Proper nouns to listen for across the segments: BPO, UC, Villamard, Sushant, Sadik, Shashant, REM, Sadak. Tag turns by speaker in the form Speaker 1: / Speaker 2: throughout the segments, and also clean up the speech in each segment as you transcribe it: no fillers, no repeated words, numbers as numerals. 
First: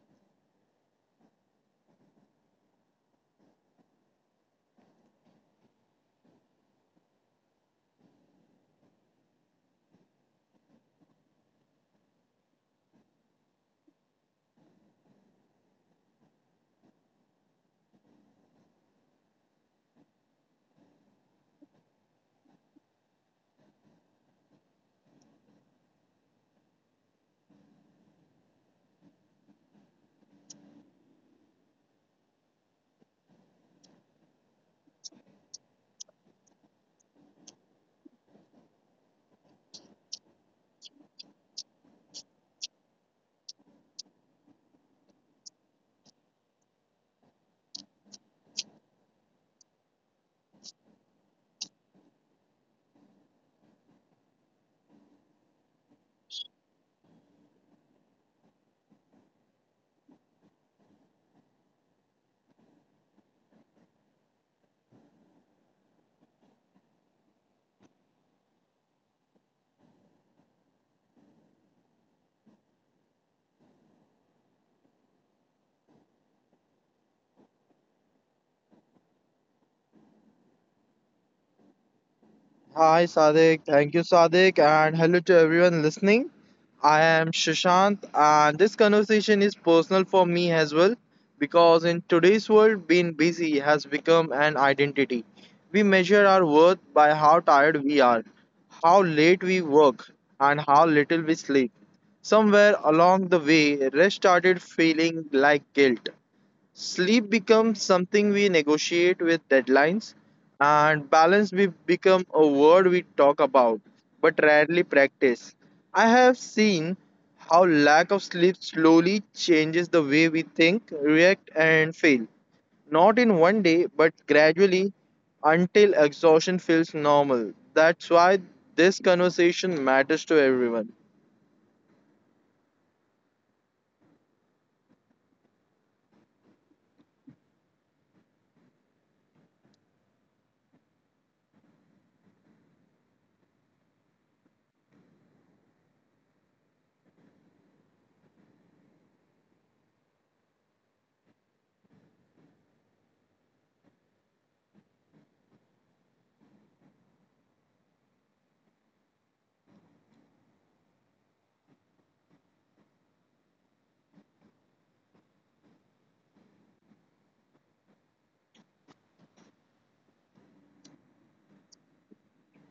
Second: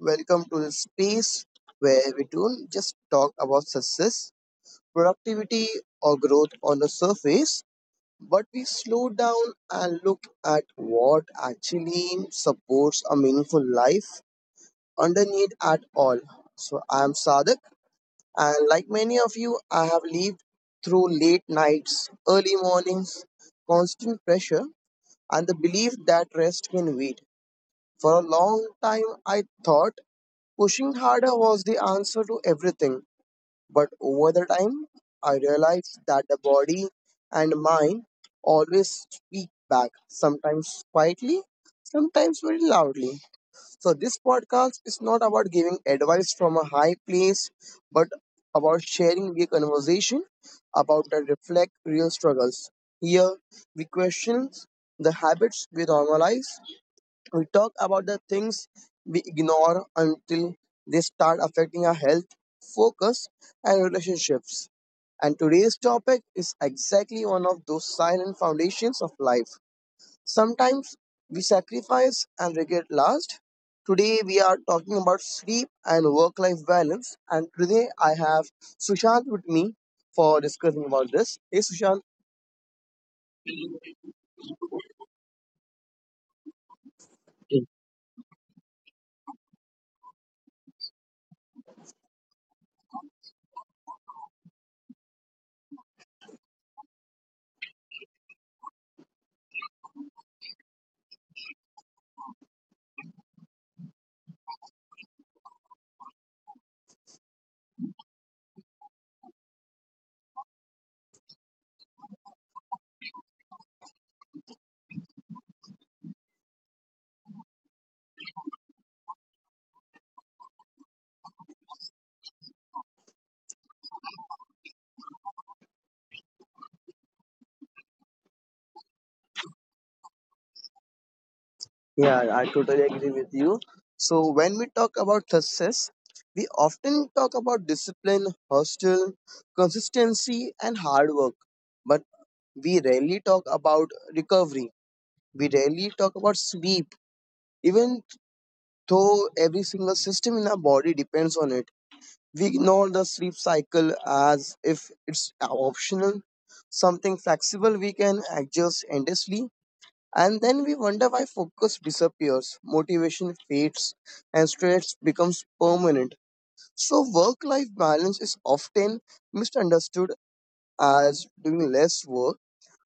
Speaker 1: Welcome to the space where we don't just talk about success, productivity, or growth on the surface, but we slow down and look at what actually supports a meaningful life underneath at all. So, I am Sadak, and like many of you, I have lived through late nights, early mornings, constant pressure, and the belief that rest can wait. For a long time, I thought pushing harder was the answer to everything, but over the time, I realized that the body and mind always speak back, sometimes quietly, sometimes very loudly. So, this podcast is not about giving advice from a high place, but about sharing the conversation about and reflect real struggles. Here, we question the habits we normalize, we talk about the things we ignore until they start affecting our health, focus, and relationships. And today's topic is exactly one of those silent foundations of life. Sometimes we sacrifice and regret last. Today we are talking about sleep and work-life balance. And today I have Sushant with me for discussing about this. Hey, Sushant.
Speaker 2: Hi, Sadik. Thank you, Sadik, and hello to everyone listening. I am Shashant, and this conversation is personal for me as well because in today's world, being busy has become an identity. We measure our worth by how tired we are, how late we work, and how little we sleep. Somewhere along the way, rest started feeling like guilt. Sleep becomes something we negotiate with deadlines, and balance become a word we talk about but rarely practice. I have seen how lack of sleep slowly changes the way we think, react, and feel. Not in one day, but gradually until exhaustion feels normal. That's why this conversation matters to everyone.
Speaker 1: Yeah, I totally agree with you. So when we talk about success, we often talk about discipline, hustle, consistency, and hard work. But we rarely talk about recovery. We rarely talk about sleep, even though every single system in our body depends on it. We ignore the sleep cycle as if it's optional, something flexible we can adjust endlessly and then we wonder why focus disappears, motivation fades, and stress becomes permanent. So, work life balance is often misunderstood as doing less work,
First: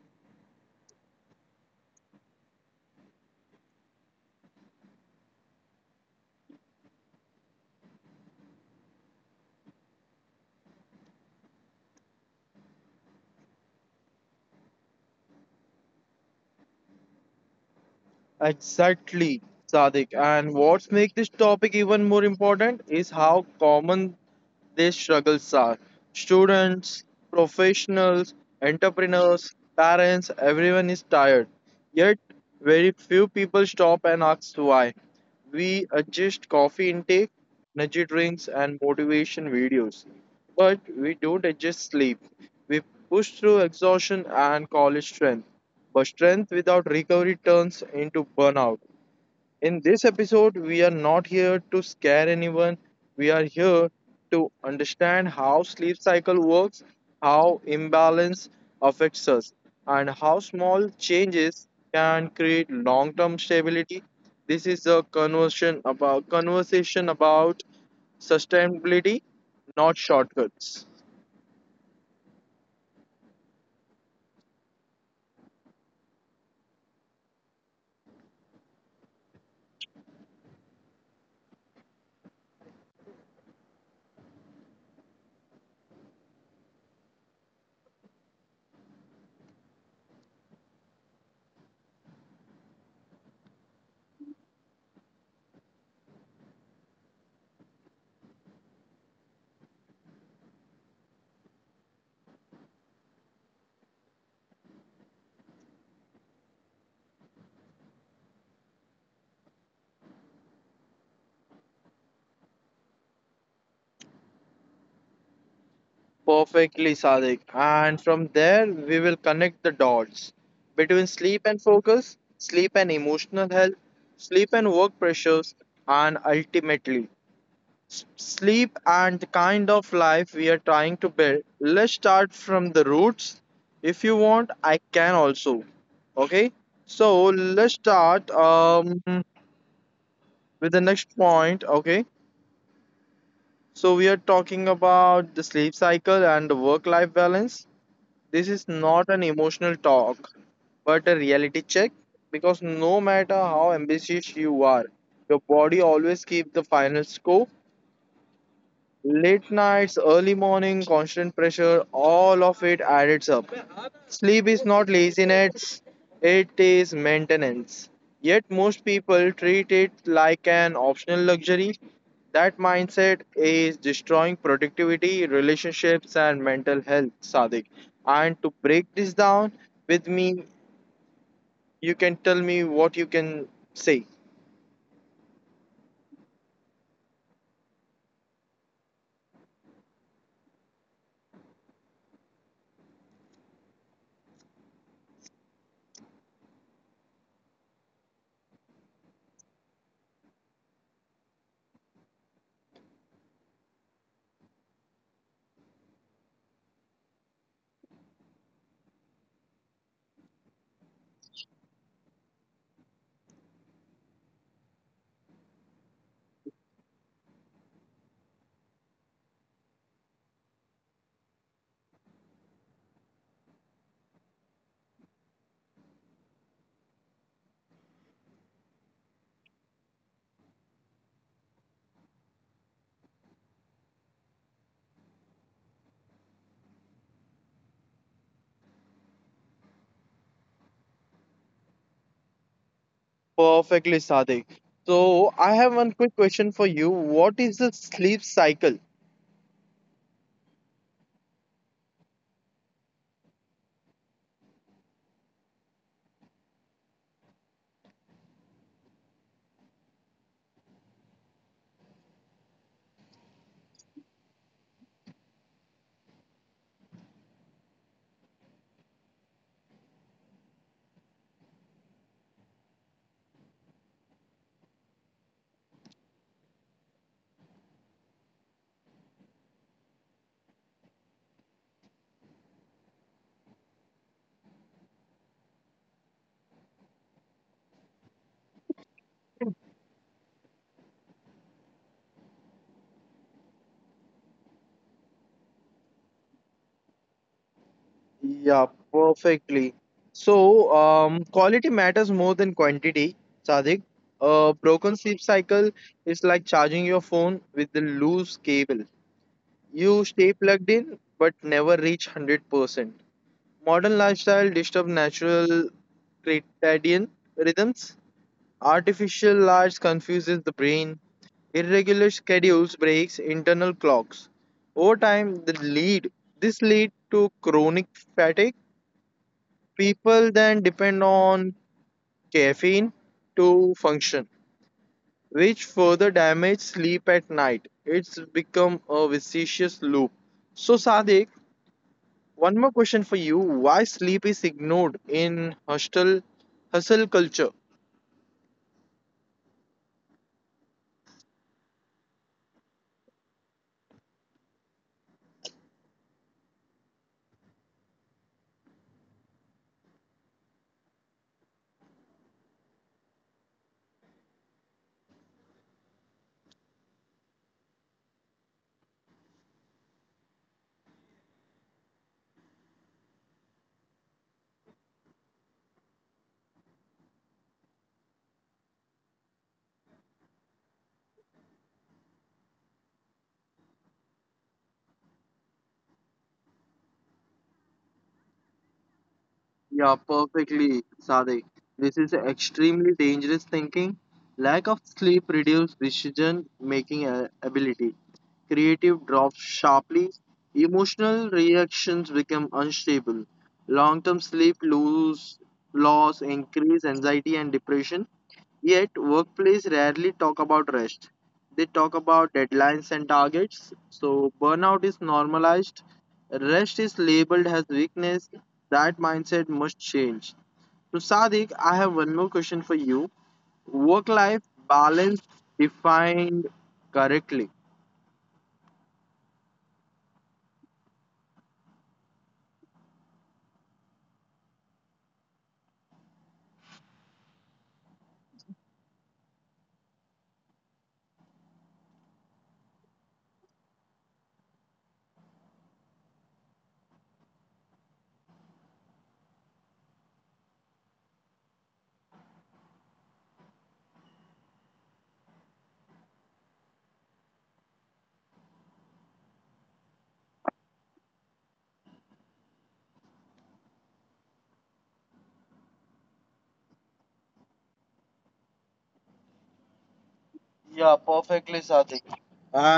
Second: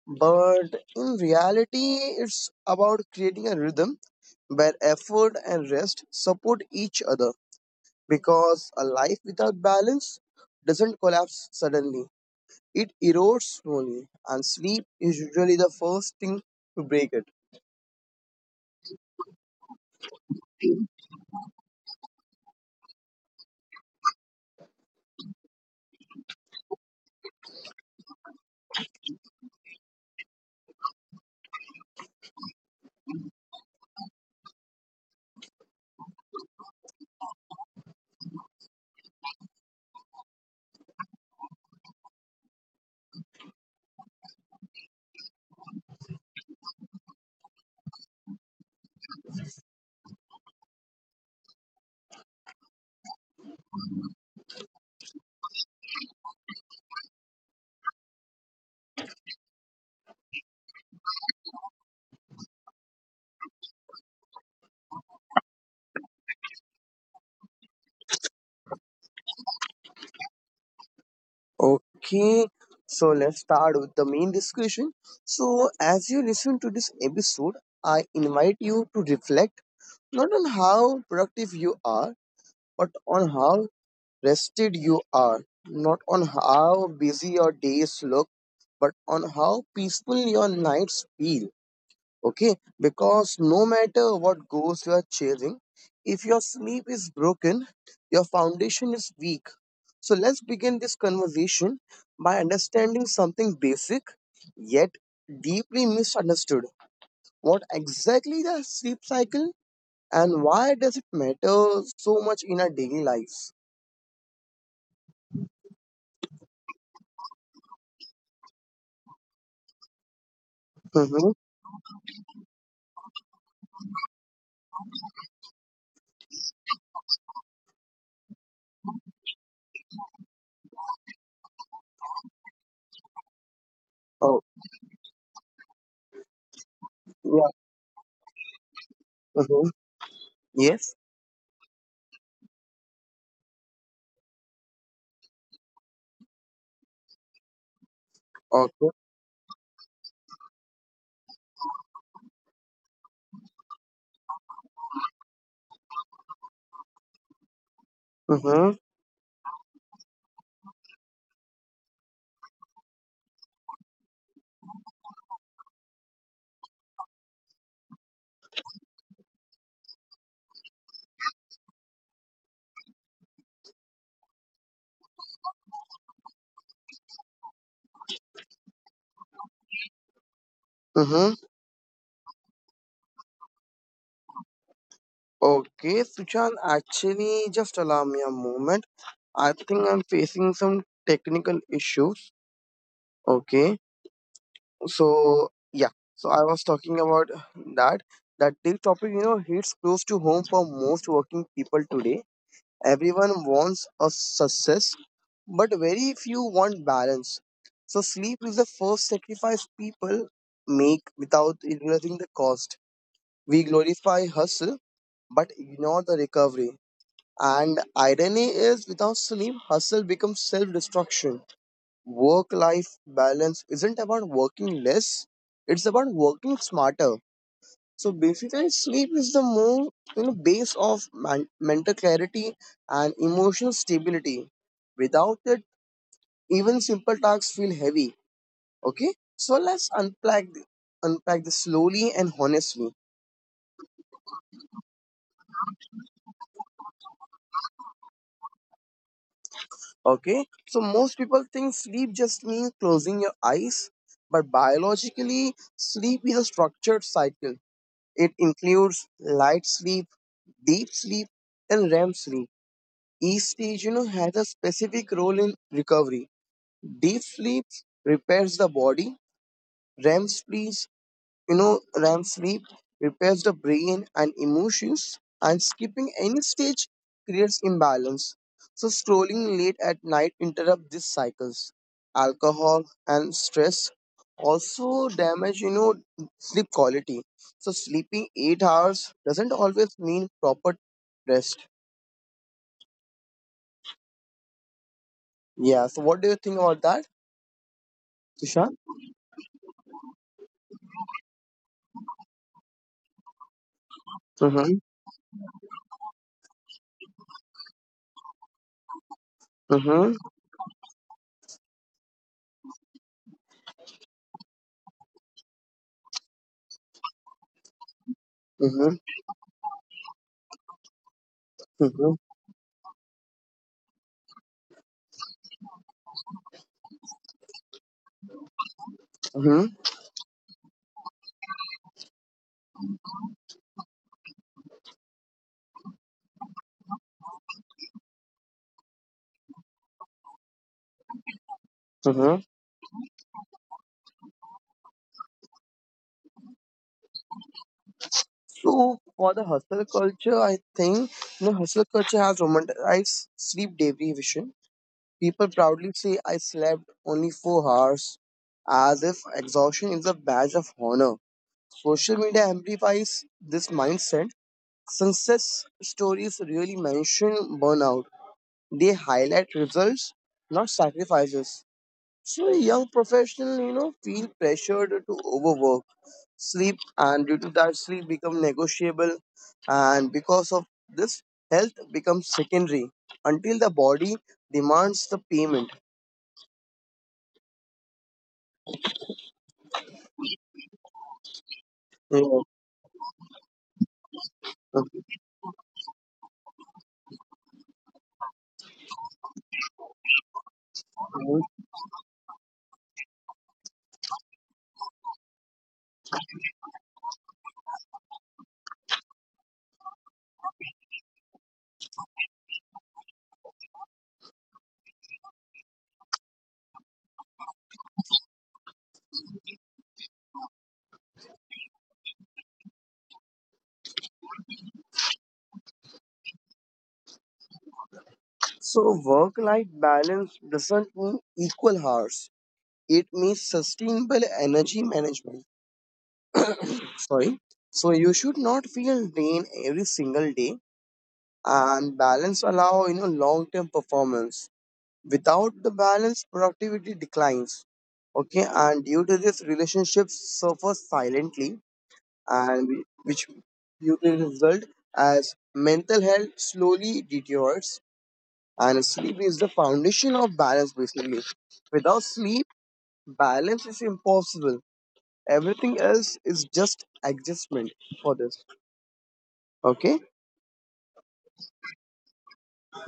Speaker 1: but in reality, it's about creating a rhythm where effort and rest support each other because a life without balance doesn't collapse suddenly, it erodes slowly, and sleep is usually the first thing to break it.
Speaker 2: Exactly, Sadik. And what makes this topic even more important is how common these struggles are. Students, professionals, entrepreneurs, parents, everyone is tired. Yet, very few people stop and ask why. We adjust coffee intake, energy drinks, and motivation videos. But we don't adjust sleep. We push through exhaustion and call it strength. But strength without recovery turns into burnout. In this episode, we are not here to scare anyone. We are here to understand how sleep cycle works, how imbalance affects us, and how small changes can create long-term stability. This is a conversation about sustainability, not shortcuts.
Speaker 1: Okay, so let's start with the main discussion. So, as you listen to this episode, I invite you to reflect not on how productive you are, but on how rested you are, not on how busy your days look, but on how peaceful your nights feel. Okay, because no matter what goals you are chasing, if your sleep is broken, your foundation is weak so let's begin this conversation by understanding something basic yet deeply misunderstood. What exactly is a sleep cycle and why does it matter so much in our daily lives?
Speaker 2: Perfectly, Sadik. And from there, we will connect the dots between
Speaker 1: Mm-hmm.
Speaker 2: sleep and focus, sleep and emotional health, sleep and work pressures, and ultimately, sleep and the kind of life we are trying to build. Let's start from the roots. If you
Speaker 1: Oh,
Speaker 2: want, I can also. Okay, so
Speaker 1: yeah.
Speaker 2: let's start
Speaker 1: Mm-hmm.
Speaker 2: with the
Speaker 1: Yes.
Speaker 2: next point. Okay, so we are talking about the sleep cycle and the work life balance. This is
Speaker 1: Okay.
Speaker 2: not an emotional talk, but a reality check because no matter how ambitious you are, your body always keeps the final score.
Speaker 1: Mm-hmm.
Speaker 2: Late nights, early morning, constant pressure, all of it adds up. Sleep is not laziness, it is maintenance. Yet most people treat it like an optional luxury. That mindset is destroying productivity, relationships, and mental health, Sadik. And to break this down with me,
Speaker 1: Mm-hmm.
Speaker 2: you can tell me what you can say.
Speaker 1: Okay, Suchan, actually, just allow me a moment. I think I'm facing some technical issues. Okay. So yeah, so I was talking about that that this topic, you know, hits close to home for most working people today. Everyone wants a success, but very few want balance. So sleep is the first sacrifice people make without realizing the cost. We glorify hustle but ignore the recovery, and irony is without sleep hustle becomes self-destruction. Work life balance isn't about working less, it's about working smarter. So basically sleep is the more, you know, base of mental clarity and emotional stability. Without it, even simple tasks feel heavy. Okay, so let's unpack this slowly and honestly.
Speaker 2: Perfectly, Sadik. So, I have one quick question for you. What is the sleep cycle?
Speaker 1: Okay, so most people think sleep just means closing your eyes, but biologically, sleep is a structured cycle. It includes light sleep, deep sleep, and REM sleep. Each stage, you know, has a specific role in recovery. Deep sleep repairs the body. REM sleep you know, REM sleep repairs the brain and emotions, and skipping any stage creates imbalance. So, scrolling late at night interrupt these cycles. Alcohol and stress also damage, you know, sleep quality. So, sleeping 8 hours doesn't always mean proper rest. Yeah. So, what do you think about that,
Speaker 2: Yeah,
Speaker 1: Tushar?
Speaker 2: perfectly. So, quality matters more than quantity, Sadik. A
Speaker 1: Mm-hmm,
Speaker 2: broken sleep cycle is like charging your phone with the loose cable. You
Speaker 1: mm-hmm,
Speaker 2: stay plugged in, but never reach 100%. Modern lifestyle disturb natural circadian rhythms.
Speaker 1: mm-hmm,
Speaker 2: Artificial lights confuses the brain. Irregular
Speaker 1: mm-hmm,
Speaker 2: schedules breaks internal clocks. Over time, the lead this lead to chronic fatigue. People then depend on caffeine to function, which further damage sleep at night. It's become a vicious loop. So, Sadik,
Speaker 1: mm-hmm.
Speaker 2: one more question for you. Why sleep is ignored in hostel hustle culture?
Speaker 1: So for the hustle culture, I think, you know, hustle culture has romanticized sleep deprivation. People proudly say, "I slept only 4 hours," as if exhaustion is a badge of honor. Social media amplifies this mindset. Success stories really mention burnout. They highlight results, not sacrifices. So young professionals, you know, feel pressured to overwork sleep and due to that sleep become negotiable and because of this health becomes secondary until the body demands the payment.
Speaker 2: Yeah, perfectly, Sadik. This is
Speaker 1: Yeah.
Speaker 2: extremely dangerous thinking. Lack of sleep reduces decision making ability. Creative drops sharply. Emotional reactions become unstable. Long term loss increase anxiety and depression. Yet, workplace rarely talk about rest. They talk about deadlines and targets. So, burnout is normalized. Rest is labeled as weakness. That mindset must change. So, Sadiq, I have one more question for you. Work life balance defined correctly.
Speaker 1: So work life balance doesn't mean equal hours, it means sustainable energy management. Sorry, so you should not feel drained every single day, and balance allow, you know, long term performance. Without the balance, productivity declines. Okay, and due to this, relationships suffer silently, and which due to the result as mental health slowly deteriorates. And sleep is the foundation of balance, basically. Without sleep, balance is impossible. Everything else is just adjustment for this. Okay.
Speaker 2: Yeah, perfectly, Sadiq.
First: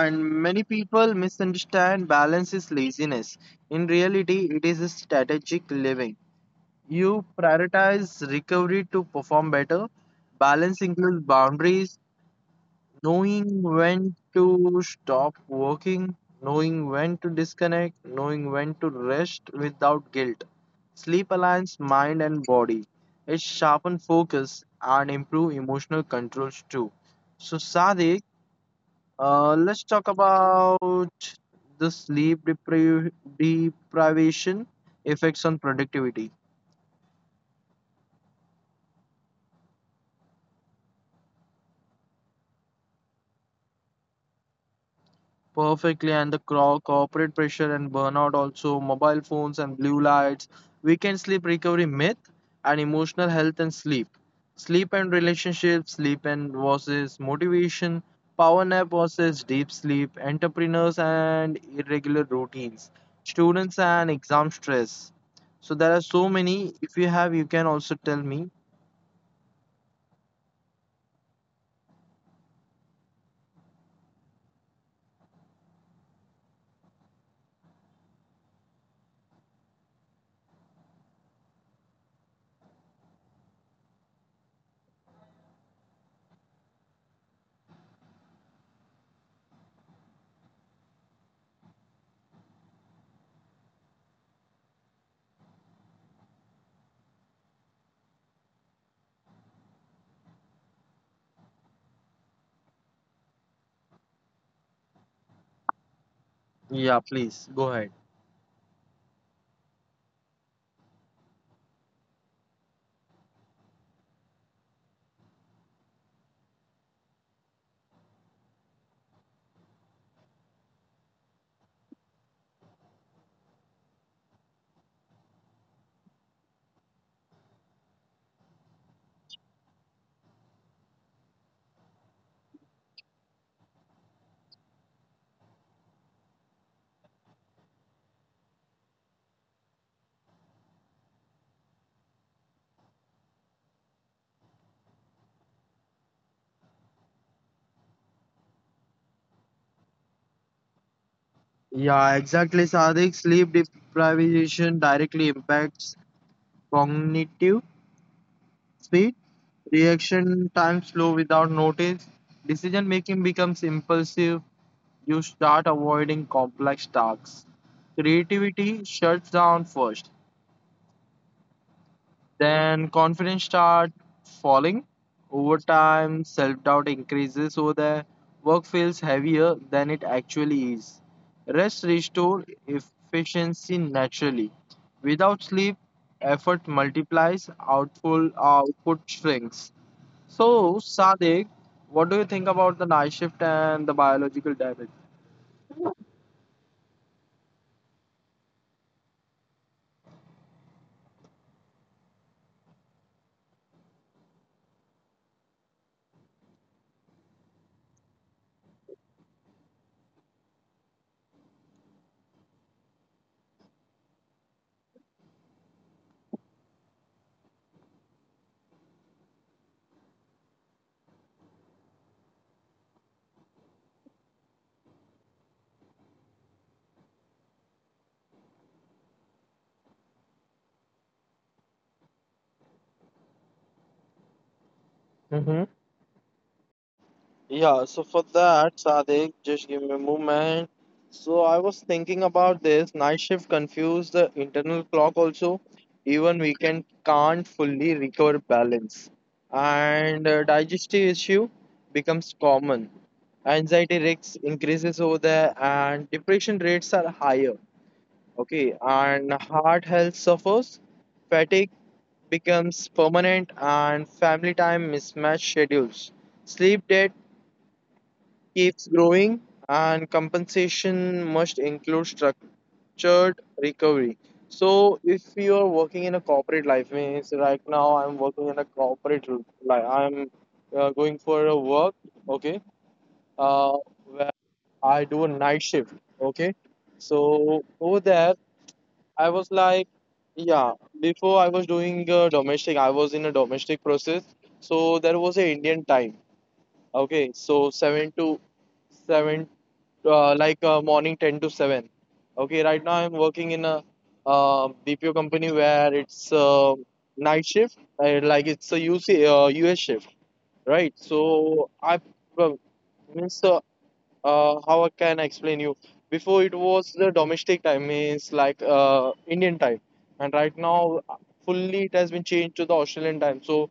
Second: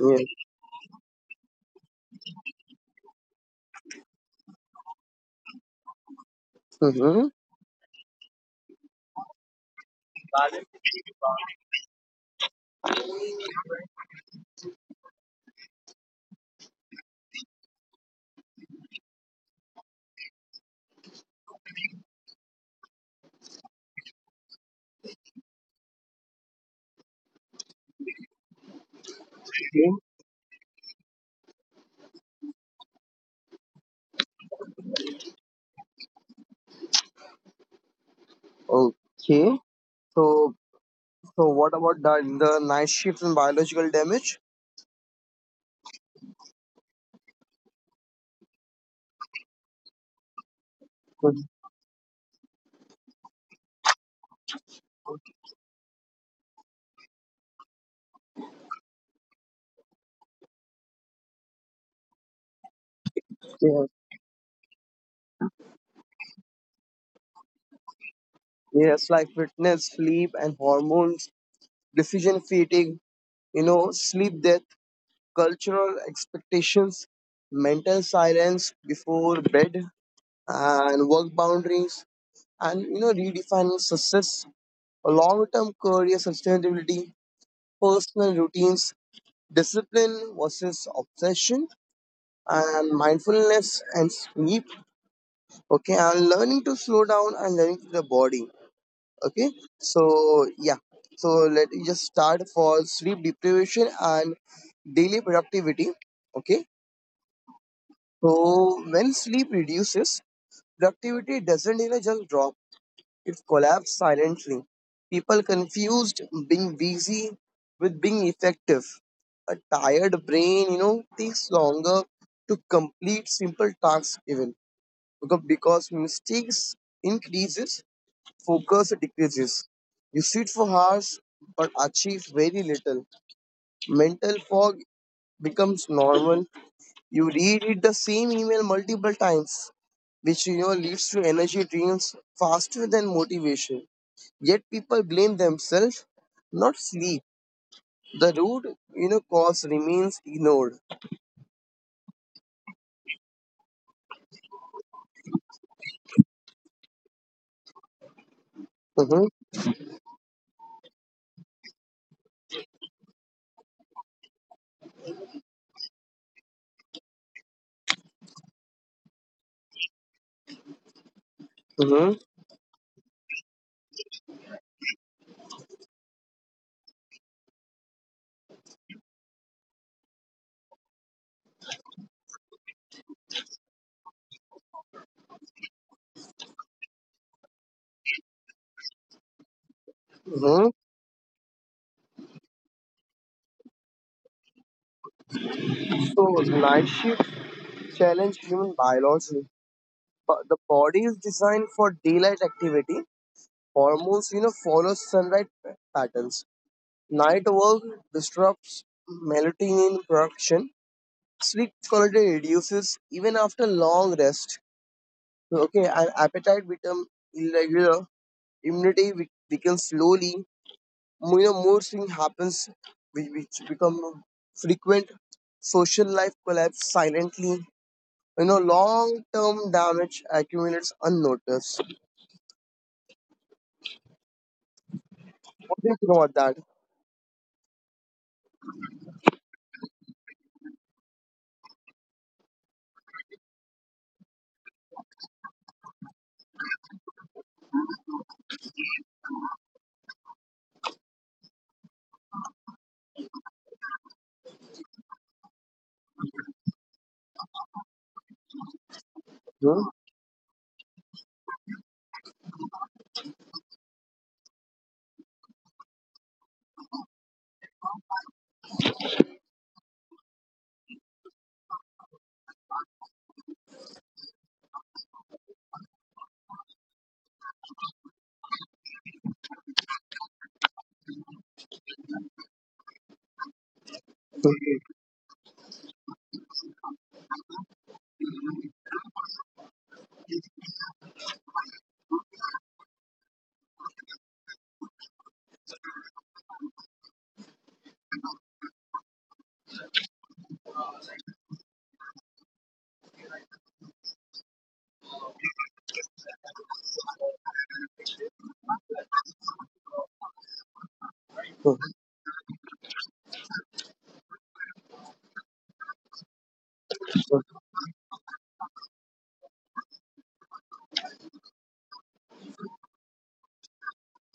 Speaker 1: Yes.
Speaker 2: many people misunderstand balance is laziness. In reality, it is a strategic living. You
Speaker 1: Mm-hmm.
Speaker 2: prioritize recovery to perform better. Balance includes boundaries, knowing when to stop working, knowing when to disconnect, knowing when to rest without guilt. Sleep aligns mind and body. It sharpens focus and improves emotional controls too. So, Sadiq, let's
Speaker 1: Okay.
Speaker 2: talk about the sleep deprivation effects on productivity.
Speaker 1: Okay. So, so what about the night shifts and biological damage?
Speaker 2: Perfectly, and the corporate pressure and burnout, also mobile phones and blue lights, weekend sleep recovery myth, and emotional health and sleep. Sleep and relationships, sleep and versus motivation, power nap versus deep sleep, entrepreneurs and irregular routines, students
Speaker 1: Yes,
Speaker 2: and exam stress. So there are so many. If you have, you can also tell me.
Speaker 1: yes, like fitness, sleep, and hormones, decision fatigue, you know, sleep death, cultural expectations, mental silence before bed, and work boundaries, and you know, redefining success, long term career sustainability, personal routines, discipline versus obsession, and mindfulness and sleep. Okay, and learning to slow down and learning to the body. Okay, so yeah, so let me just start for sleep deprivation and daily productivity. Okay,
Speaker 2: Yeah, please go ahead.
Speaker 1: so when sleep reduces, productivity doesn't, you know, just drop, it collapses silently. People confused being busy with being effective. A tired brain, you know, takes longer to complete simple tasks even because mistakes increases, focus decreases. You sit for hours but achieve very little. Mental fog becomes normal. You reread the same email multiple times, which, you know, leads to energy drains faster than motivation. Yet people blame themselves, not sleep. The root, you know, cause remains ignored.
Speaker 2: Yeah, exactly, Sadik. Sleep deprivation directly impacts cognitive speed,
Speaker 1: Mhm,
Speaker 2: reaction time slow without notice, decision making becomes impulsive, you start avoiding complex tasks. Creativity shuts down first.
Speaker 1: mhm,
Speaker 2: Then confidence starts falling. Over time, self doubt increases so that work feels heavier than it actually is. Rest restores efficiency naturally. Without sleep, effort multiplies, output shrinks.
Speaker 1: mhm.
Speaker 2: So, Sadiq, what do you think about the night shift and the biological damage?
Speaker 1: So night shift challenge human biology. But the body is designed for daylight activity. Hormones, you know, follow sunlight patterns. Night work disrupts melatonin production. Sleep quality reduces even after long rest. Okay, and appetite become irregular. Immunity weakens slowly. You know, mood swing happens, which become frequent. Social life collapse silently. You know, long-term damage accumulates unnoticed. What do you think about that?
Speaker 2: Yeah, so for that, Sadik, just give me a moment. So I was thinking about this. Night shift confuse the internal clock also. Even weekend can't fully recover balance. And digestive issue becomes common. Anxiety risks increases over there and depression rates are higher. Okay, and heart health suffers. Fatigue becomes permanent and family time mismatch schedules. Sleep debt keeps growing, and compensation must include structured recovery. So, if you are working in a corporate life, means right now I'm working in a corporate life, I'm going for a work, okay, uh, where I do a night shift, okay. So, over there, I was like, yeah, before I was doing domestic, I was in a domestic process, so there was a Indian time, okay, so 7 to 7, morning 10 to 7. Okay, right now I'm working in a bpo company where it's night shift, like it's a U C, uc us shift, right? So I, well, means how I can explain you, before it was the domestic time means like indian time, and right now fully it has been changed to the australian time. So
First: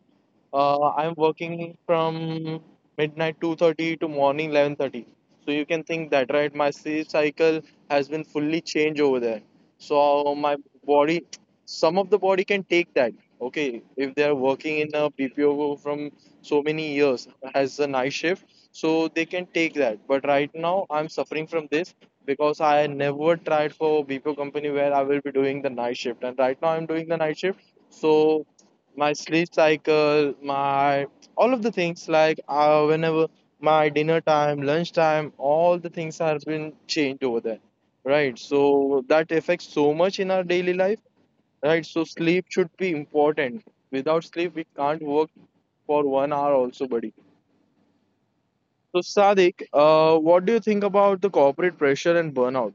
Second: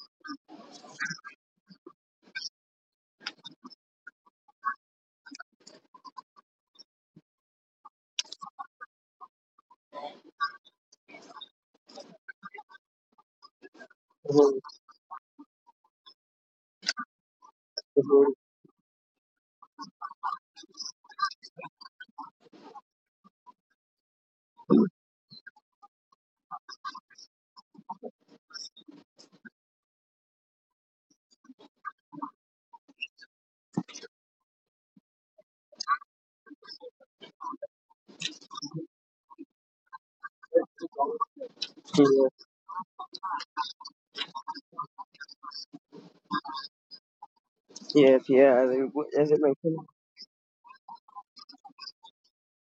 Speaker 2: I'm working from midnight 2:30 to morning 11:30. So you can think that, right? My sleep cycle has been fully changed over there. So my body, some of the body can take that. Okay, if they are working in a PPO from so many years as a night
Speaker 1: Hmm?
Speaker 2: shift, so they can take that. But right now, I'm suffering from this because I never tried for BPO company where I will be doing the night shift, and right now I'm doing the night shift. So my sleep cycle, my all of the things like whenever my dinner time, lunch time, all the things have been changed over there, right? So that affects so much in our daily life,
Speaker 1: Yes,
Speaker 2: right? So sleep should be important. Without sleep, we can't work for one hour also, buddy.
Speaker 1: yes, yeah. As
Speaker 2: So
Speaker 1: I as I
Speaker 2: Sadiq,
Speaker 1: mentioned,
Speaker 2: what do you think about the corporate pressure and burnout?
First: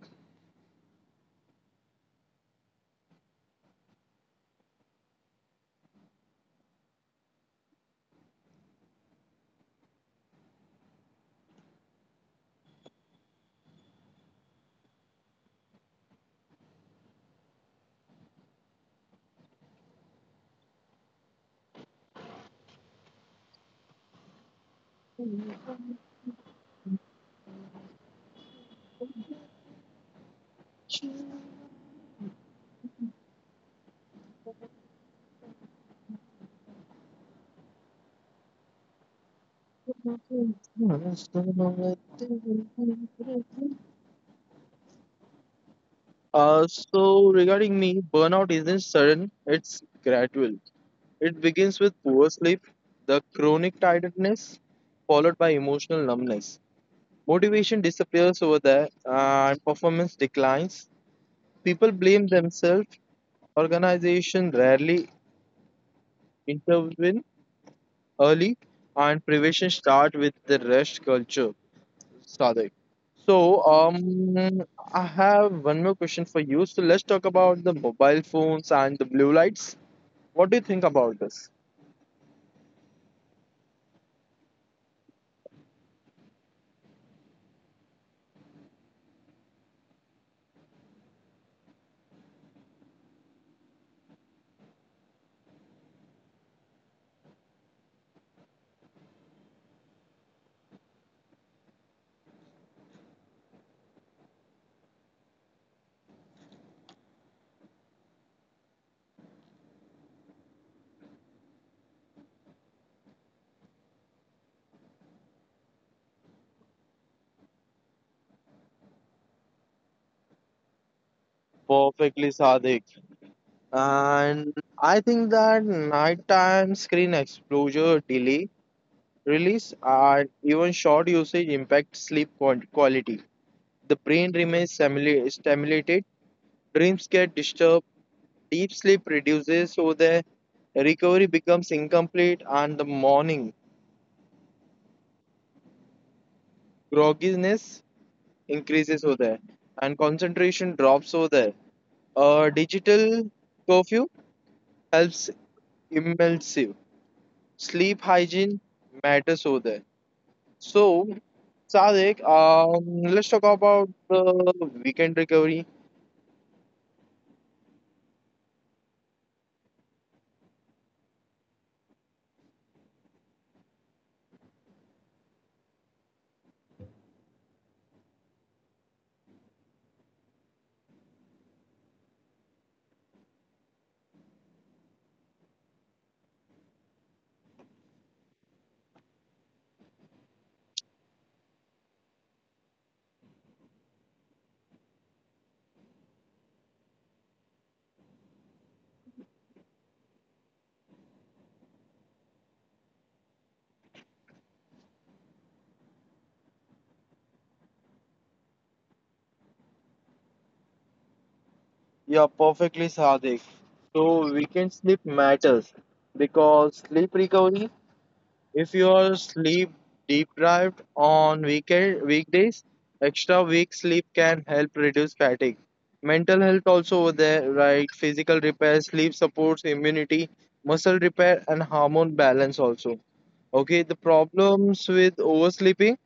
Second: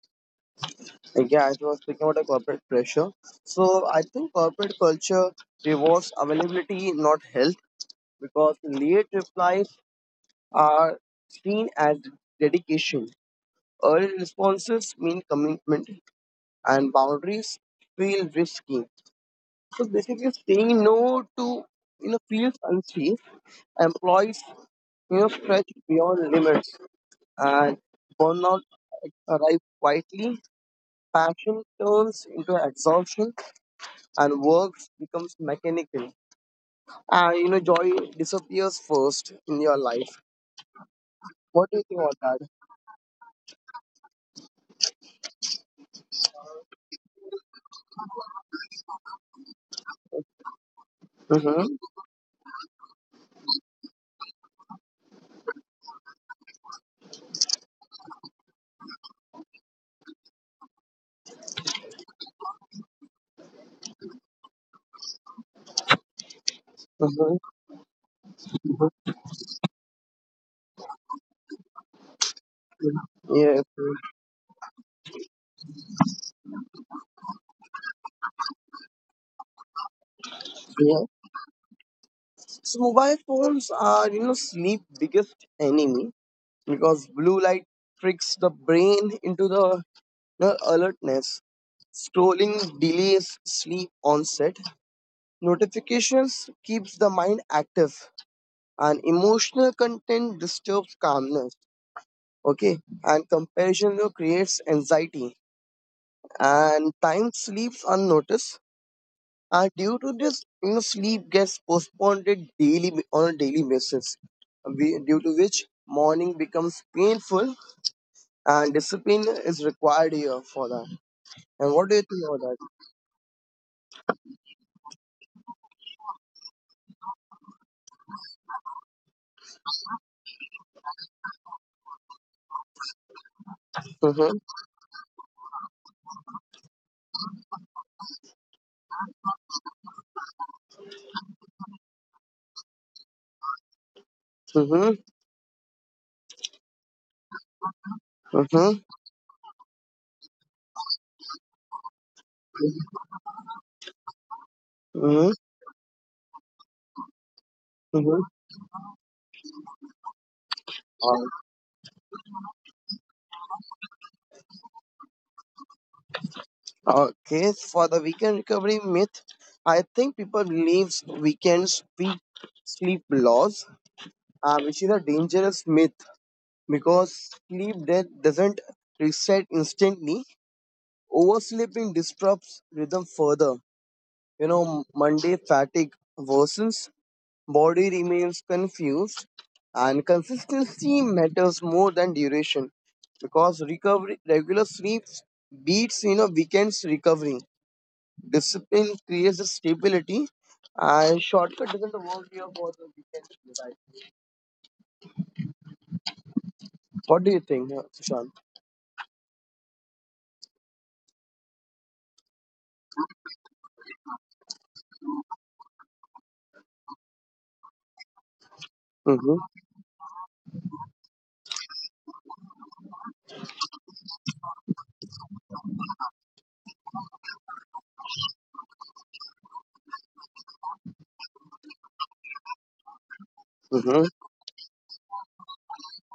Speaker 1: like, yeah, as I was speaking about the corporate pressure. So I think corporate culture rewards availability, not health, because late replies are seen as dedication. Early responses mean commitment, and boundaries feel risky. So basically, saying no to, you know, feels unsafe. Employees, you know, stretch beyond limits, and burnout arrive quietly, passion turns into exhaustion and work becomes mechanical. You know, joy disappears first in your life. What do you think about that?
Speaker 2: So regarding me, burnout isn't sudden; it's gradual. It begins
Speaker 1: Mm-hmm.
Speaker 2: with poor sleep, the chronic tiredness, followed by emotional numbness. Motivation disappears over there and performance declines. People blame themselves, organization rarely intervene
Speaker 1: Mm-hmm.
Speaker 2: early, and prevention start with the rest culture. Sadik. So,
Speaker 1: Yes.
Speaker 2: I have one more question for you. So, let's talk about the mobile phones and the blue lights. What do you think about
Speaker 1: Yeah.
Speaker 2: this?
Speaker 1: So mobile phones are, you know, sleep biggest enemy because blue light tricks the brain into the, you know, alertness. Scrolling delays sleep onset. Notifications keeps the mind active and emotional content disturbs calmness. Okay, and comparison, you know, creates anxiety and time sleeps unnoticed and due to this, you know, sleep gets postponed it daily on a daily basis, due to which morning becomes painful and discipline is required here for that. And what do you
Speaker 2: Perfectly,
Speaker 1: think about that?
Speaker 2: Sadik. And I think that nighttime screen exposure delay, release, and even short usage impact sleep quality. The brain
Speaker 1: Mm-hmm,
Speaker 2: remains stimulated, dreams get disturbed, deep sleep reduces, so the recovery becomes incomplete, and the morning
Speaker 1: mm-hmm,
Speaker 2: grogginess
Speaker 1: mm-hmm,
Speaker 2: increases over there, and concentration drops over there. A digital curfew helps
Speaker 1: mm-hmm,
Speaker 2: immersive. Sleep
Speaker 1: mm-hmm.
Speaker 2: hygiene matters over there. So,
Speaker 1: Uh,
Speaker 2: Sadik, let's talk about the weekend recovery.
Speaker 1: okay, for the weekend recovery myth, I think people believes weekends peak sleep loss, which is a dangerous myth because sleep debt doesn't reset instantly. Oversleeping disrupts rhythm further. You know, Monday fatigue worsens, body remains confused, and consistency matters more than duration because recovery, regular sleep beats, you know, weekends recovery. Discipline creates the stability, and shortcut doesn't work here for the weekend. What do you think, Sushant?
Speaker 2: Yeah, perfectly, Sadik. So, weekend sleep matters because sleep recovery, if you
Speaker 1: Mm-hmm.
Speaker 2: are sleep deprived on weekend weekdays, extra week sleep can help reduce fatigue. Mental health also over there, right? Physical repair, sleep supports immunity, muscle repair, and hormone balance also. Okay, the
Speaker 1: Mm-hmm.
Speaker 2: problems with oversleeping.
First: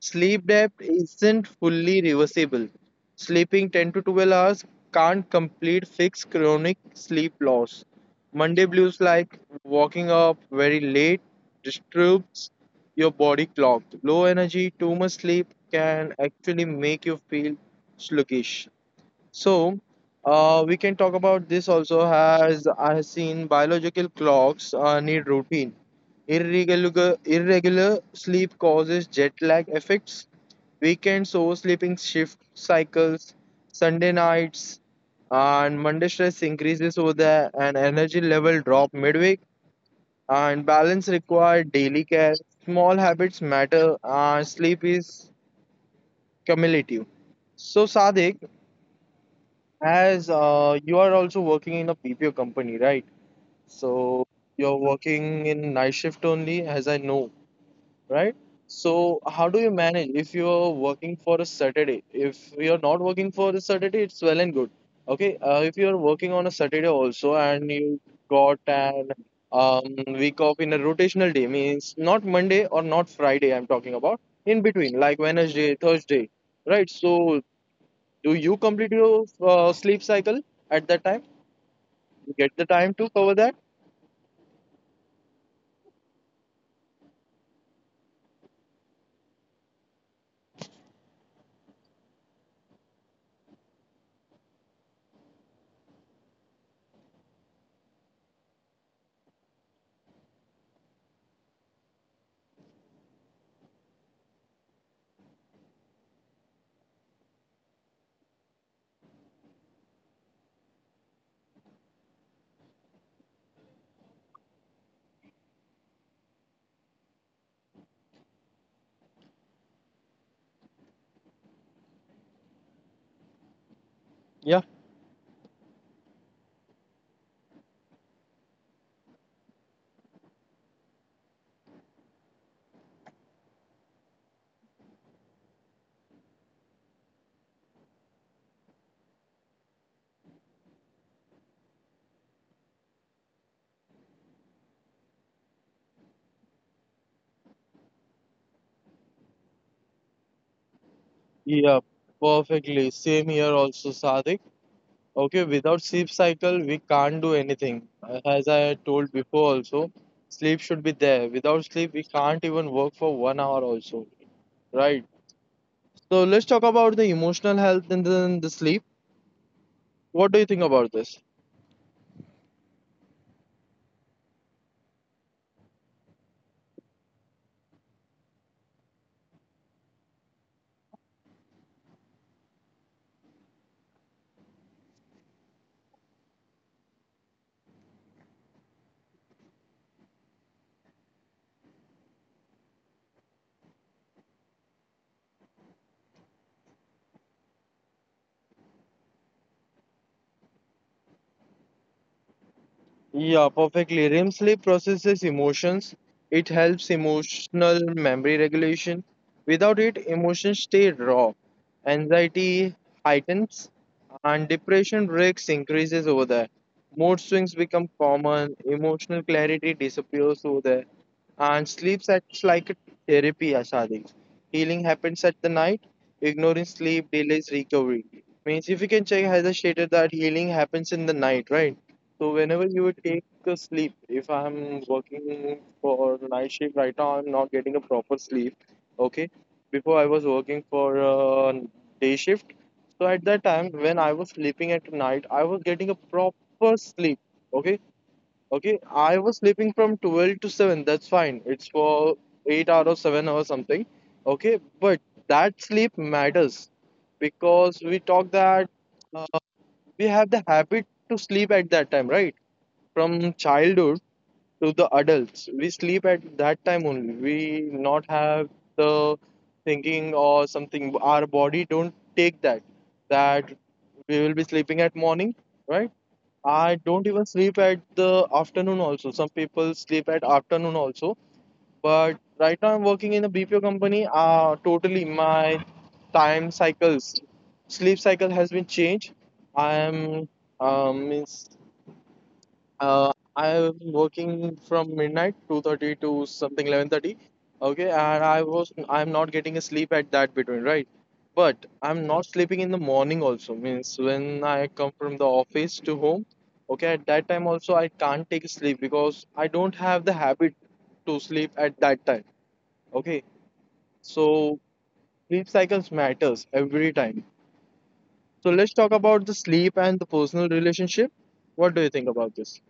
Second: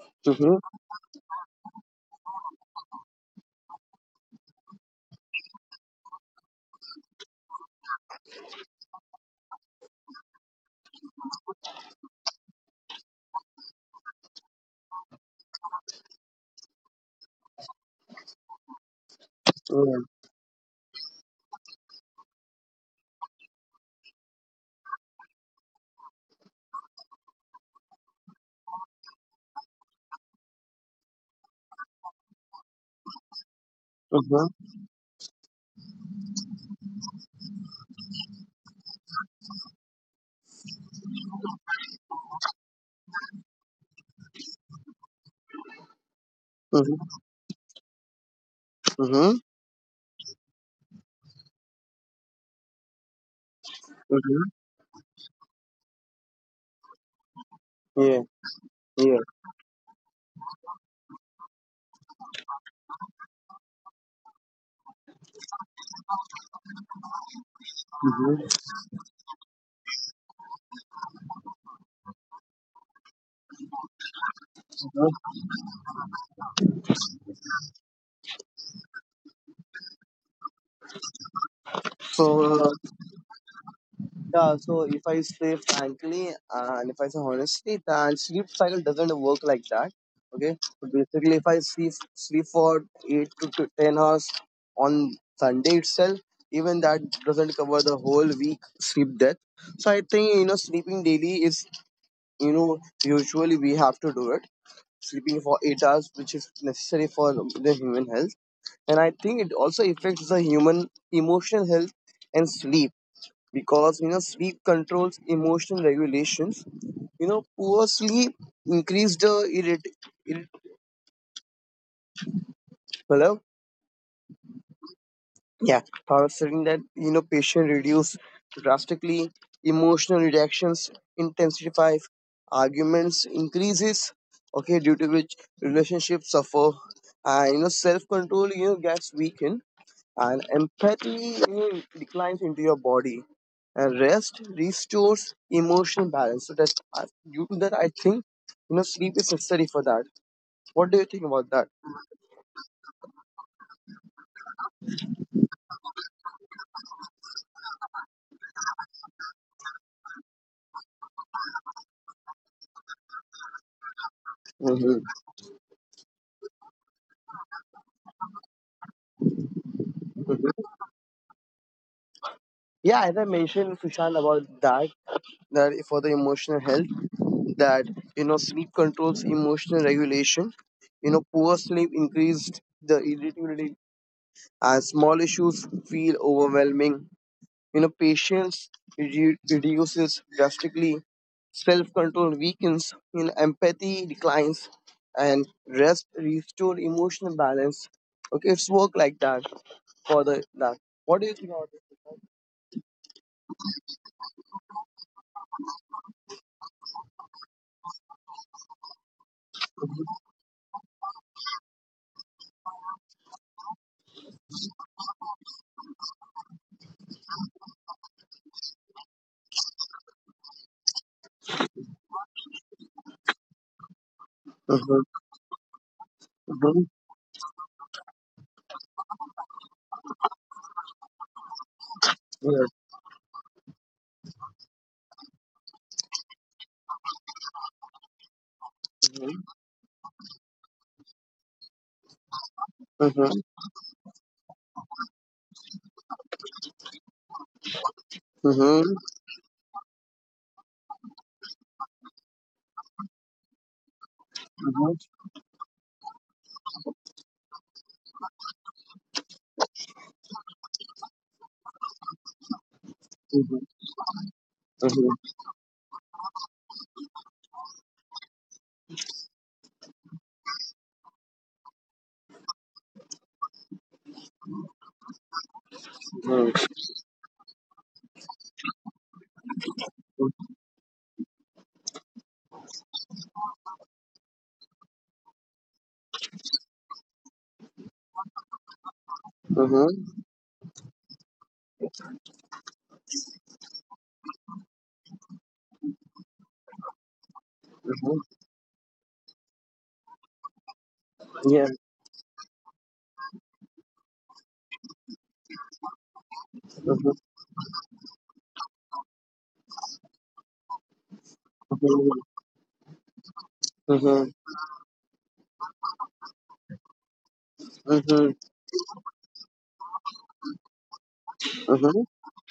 Speaker 2: Sleep
Speaker 1: Mhm.
Speaker 2: debt isn't fully reversible. Sleeping 10 to 12 hours can't complete fixed chronic sleep loss. Monday blues like waking up very late disturbs your body clock. Low energy, too much sleep can actually make you feel sluggish. So,
Speaker 1: Yeah.
Speaker 2: we can talk about this also has I have seen biological clocks need routine. Irregular sleep causes jet lag effects, weekend so sleeping shift cycles, Sunday
Speaker 1: Mhm.
Speaker 2: nights, and Monday stress increases over there, and energy level drop midweek. And balance require daily care. Small habits matter, and sleep is cumulative.
Speaker 1: Mhm.
Speaker 2: So, Sadik,
Speaker 1: Mhm.
Speaker 2: as you are also working in a BPO company, right? So
Speaker 1: Mhm.
Speaker 2: you're working in night shift only, as I know,
Speaker 1: Yeah.
Speaker 2: right? So
Speaker 1: Yeah.
Speaker 2: how do you manage if you're working for a Saturday? If you're not working for a Saturday, it's well and good. Okay, if you're working on a Saturday also and you got
Speaker 1: Mhm.
Speaker 2: an week off in a rotational day, means not Monday or not Friday, I'm talking about, in between, like
Speaker 1: Mhm.
Speaker 2: Wednesday, Thursday, right? So do you complete your sleep cycle at that time? You get the
Speaker 1: So
Speaker 2: time to cover that?
Speaker 1: yeah. So if I say frankly and if I say honestly, then sleep cycle doesn't work like that. Okay. So basically, if I sleep for eight to 10 hours on Sunday itself, even that doesn't cover the whole week sleep debt. So I think, you know, sleeping daily is, you know, usually we have to do it sleeping for 8 hours, which is necessary for the human health. And I think it also affects the human emotional health and sleep because, you know, sleep controls emotional regulations. You know, poor sleep increased the irrit-
Speaker 2: Yeah.
Speaker 1: Yeah, Bharat saying that, you know, patient reduce drastically, emotional reactions intensify, arguments increases. Okay, due to which relationships suffer, and, you know, self control, you know, gets weakened, and empathy, you know, declines into your body, and rest restores emotional balance. So that due to that, I think, you know, sleep is necessary for that. What do you think about that?
Speaker 2: Yeah, perfectly. Same here also, Sadik. Okay, without sleep cycle, we can't do anything. As I told before also, sleep should be there. Without sleep, we can't even work for one hour also, right?
Speaker 1: Hmm.
Speaker 2: So let's talk about the emotional health and then the sleep. What do you think about this?
Speaker 1: Yeah, as I mentioned, Sushant, about that. That for the emotional health, that, you know, sleep controls emotional regulation, you know, poor sleep increased the irritability and small issues feel overwhelming, you know, patience reduces drastically, self-control weakens, you know, empathy declines and rest restore emotional balance. Okay, it's work like that for the that. What do you think about this?
Speaker 2: Yeah, perfectly. REM sleep processes emotions. It helps emotional memory regulation. Without it, emotions stay raw. Anxiety heightens and depression breaks increases over there. Mood swings become common. Emotional clarity disappears over there. And sleep acts like a therapy, Ashadi. Healing
Speaker 1: Mhm,
Speaker 2: happens at the night. Ignoring
Speaker 1: mhm,
Speaker 2: sleep delays recovery. Means if you can check, has stated that healing happens in the night, right? So whenever you
Speaker 1: yes,
Speaker 2: would take a sleep, if I'm working for night shift right now, I'm not getting a proper sleep. Okay,
Speaker 1: mhm,
Speaker 2: before I was working for day shift. So at that time, when I was sleeping at night, I was getting a proper sleep. Okay, okay,
Speaker 1: mhm,
Speaker 2: I was sleeping from 12 to 7. That's fine. It's for 8 hours or 7 hours something. Okay, but
Speaker 1: mhm.
Speaker 2: that sleep matters because we talk that uh, we have the habit to sleep at that time, right? From
Speaker 1: Uh
Speaker 2: childhood to the
Speaker 1: uh
Speaker 2: adults, we sleep at that time only. We not have the thinking or something. Our body don't take that that we will be sleeping at morning, right? I
Speaker 1: huh.
Speaker 2: don't even sleep at the afternoon also. Some people sleep at afternoon also, but right now I'm working in a BPO company. Totally my time cycles, sleep cycle has been changed. I
Speaker 1: Uh
Speaker 2: am
Speaker 1: huh.
Speaker 2: means I'm working from midnight, 2:30 to something 11:30. Okay, and I'm not getting a sleep at that between, right? But
Speaker 1: Yeah.
Speaker 2: I'm not sleeping in the morning also. Means when I come from the office to home, okay, at that
Speaker 1: Uh
Speaker 2: time also I can't take sleep because I don't have the habit to sleep at that time. Okay,
Speaker 1: uh huh.
Speaker 2: so sleep cycles matters every time. So
Speaker 1: Huh.
Speaker 2: let's talk about the sleep and the personal relationship. What do you think
Speaker 1: Huh.
Speaker 2: about this?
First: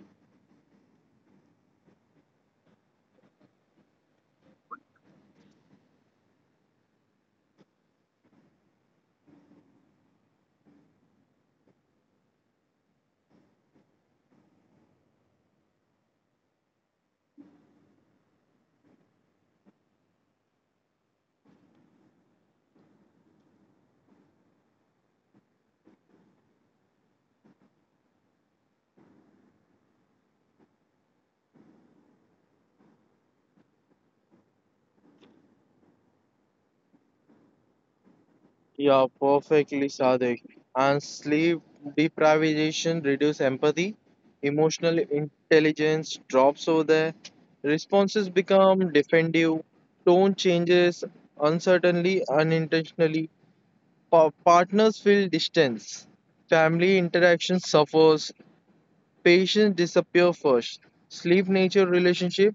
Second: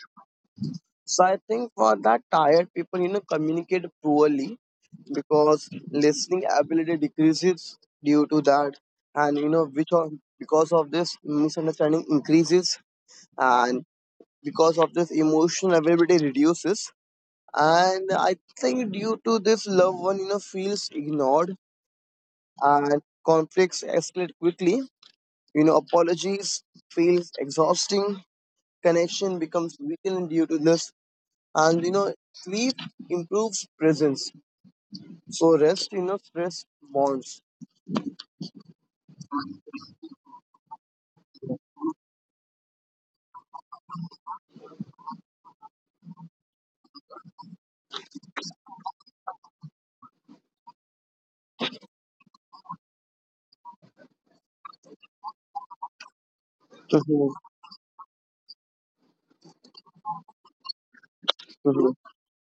Speaker 1: So I think for that tired people, you know, communicate poorly because listening ability decreases due to that, and, you know, which of because of this misunderstanding increases, and because of this emotional availability reduces, and I think due to this, loved one, you know, feels ignored and conflicts escalate quickly. You know, apologies feels exhausting, connection becomes weakened due to this, and, you know, sleep improves presence. So rest, you know, stress bonds.
Speaker 2: Yeah, perfectly, Sadik. And sleep deprivation reduce empathy, emotional intelligence drops over there, responses become defensive, tone changes uncertainly, unintentionally, partners feel distance, family
Speaker 1: Mhm,
Speaker 2: interaction suffers, patients disappear first. Sleep nature
Speaker 1: mhm,
Speaker 2: relationship,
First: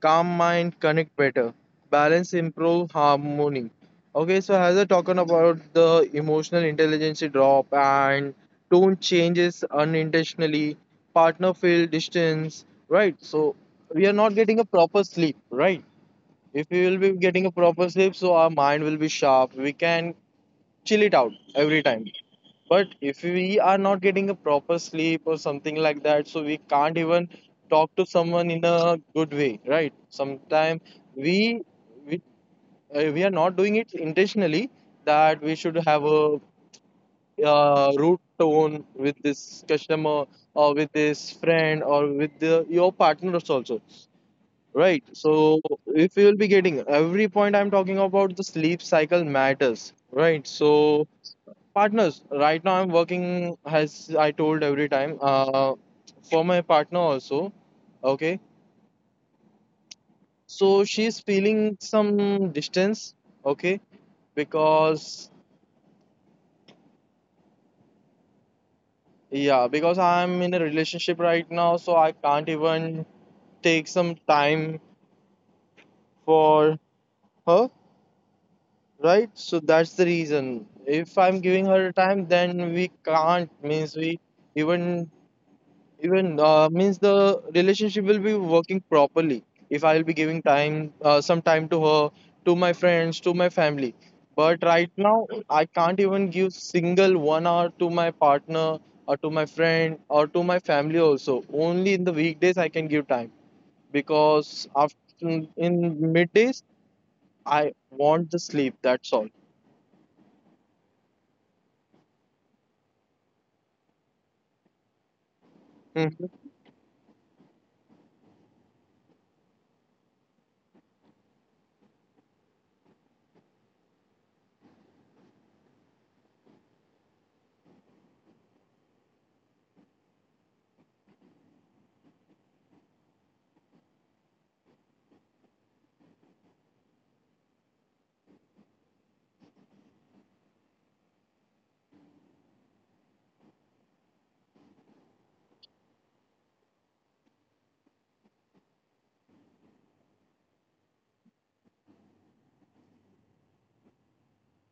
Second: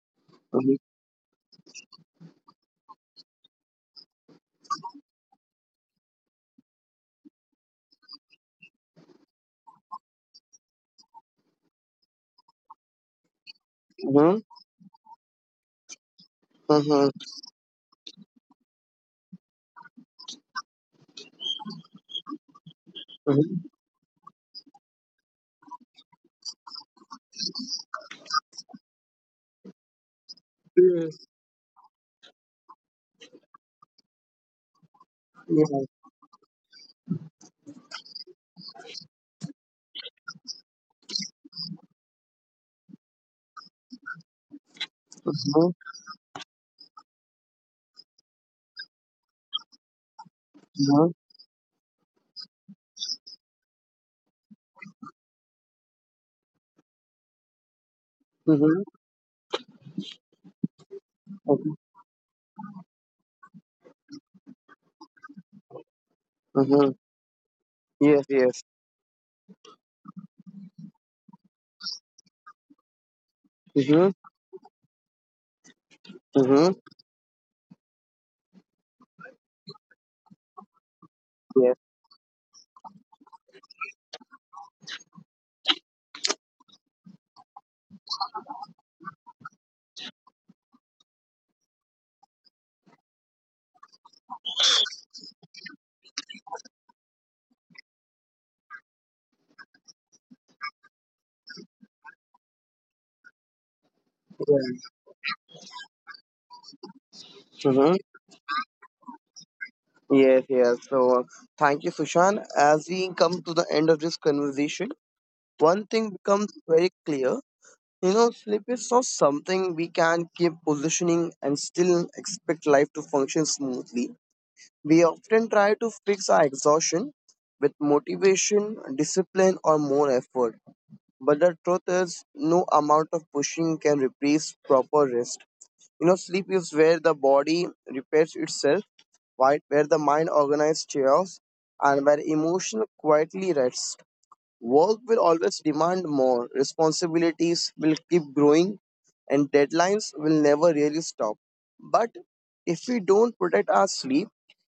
Speaker 2: calm mind connect better. Balance improve harmony. Okay, so as I talking about the emotional intelligence drop and tone changes unintentionally, partner feel distance, right? So we are not getting a proper sleep, right? If we will
Speaker 1: mhm,
Speaker 2: be getting a proper sleep, so our mind will be sharp. We can chill it out every time. But if we are not getting a proper sleep or something like that, so we can't even talk to someone in a good way, right? Sometimes we we, we are not doing it intentionally that we should have a rude tone with this customer or with this friend or with your partners also. Right. So if you will be getting every point I'm talking about, the sleep cycle matters. Right.
Speaker 1: mhm,
Speaker 2: So partners right now I'm working, as I told every time, for my partner also. Okay,
Speaker 1: mhm, mhm. Yes, yes, mhm,
Speaker 2: so she's
Speaker 1: mhm, mhm, okay,
Speaker 2: feeling some distance. Okay, because
Speaker 1: mhm. Yes, yes.
Speaker 2: yeah, because I'm in a relationship right now, so I can't even take
Speaker 1: Mm-hmm.
Speaker 2: some time
Speaker 1: Mm-hmm.
Speaker 2: for her, right? So that's the reason. If I'm giving
Speaker 1: Yes.
Speaker 2: her time, then we can't, means we even even means the relationship will be working properly if I'll be giving time, some time to her, to my friends, to my family. But right now I can't even give single 1 hour to my partner or to my friend or to my family also. Only in the weekdays I can give time because
Speaker 1: Yes.
Speaker 2: after in middays I
Speaker 1: Mm-hmm.
Speaker 2: want the sleep. That's all.
Speaker 1: Yes. Yes. So, thank you, Sushan. As we come to the end of this conversation, one thing becomes
Speaker 2: Mhm.
Speaker 1: very clear. You know, sleep is not something we can keep positioning and still expect life to function smoothly. We often try to fix our exhaustion with motivation, discipline, or more effort. But the truth is, no amount of pushing can replace proper rest. You know, sleep is where the body repairs itself, while where the mind organizes chaos, and where emotion quietly rests. Work will always demand more, responsibilities will keep growing and deadlines will never really stop. But if we don't protect our sleep,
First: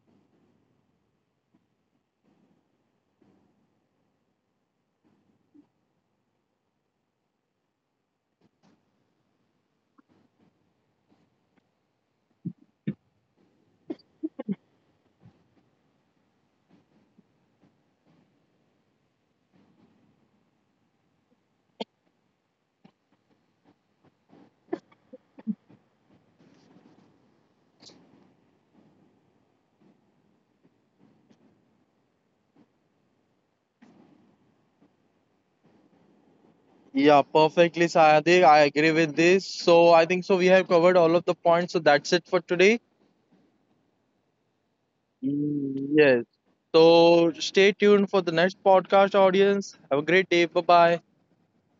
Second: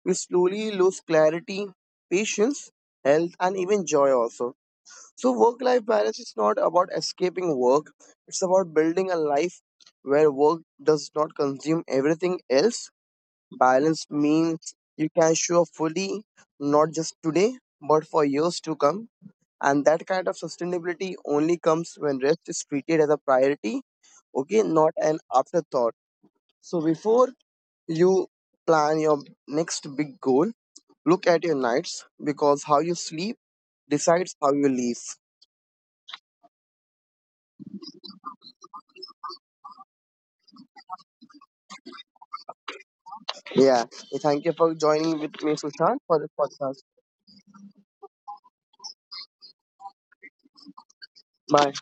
Speaker 1: we slowly lose clarity, patience, health, and even joy also. So, work life balance is not about escaping work, it's about building a life where work does not consume everything else. Balance means you can show up fully, not just today, but for years to come. And that kind of sustainability only comes when rest is treated as a priority, okay, not an afterthought. So before you plan your next big goal, look at your nights because how you sleep decides how you live.
Speaker 2: Yeah, perfectly, Sayadi. I agree with this. So I think so we have covered all of the points. So that's it for today.
Speaker 1: Yeah. Thank you for joining with me,
Speaker 2: Mm,
Speaker 1: Sushant, for
Speaker 2: yes.
Speaker 1: this podcast.
Speaker 2: So stay tuned for the next podcast, audience. Have a great day. Bye bye.
Speaker 1: Bye.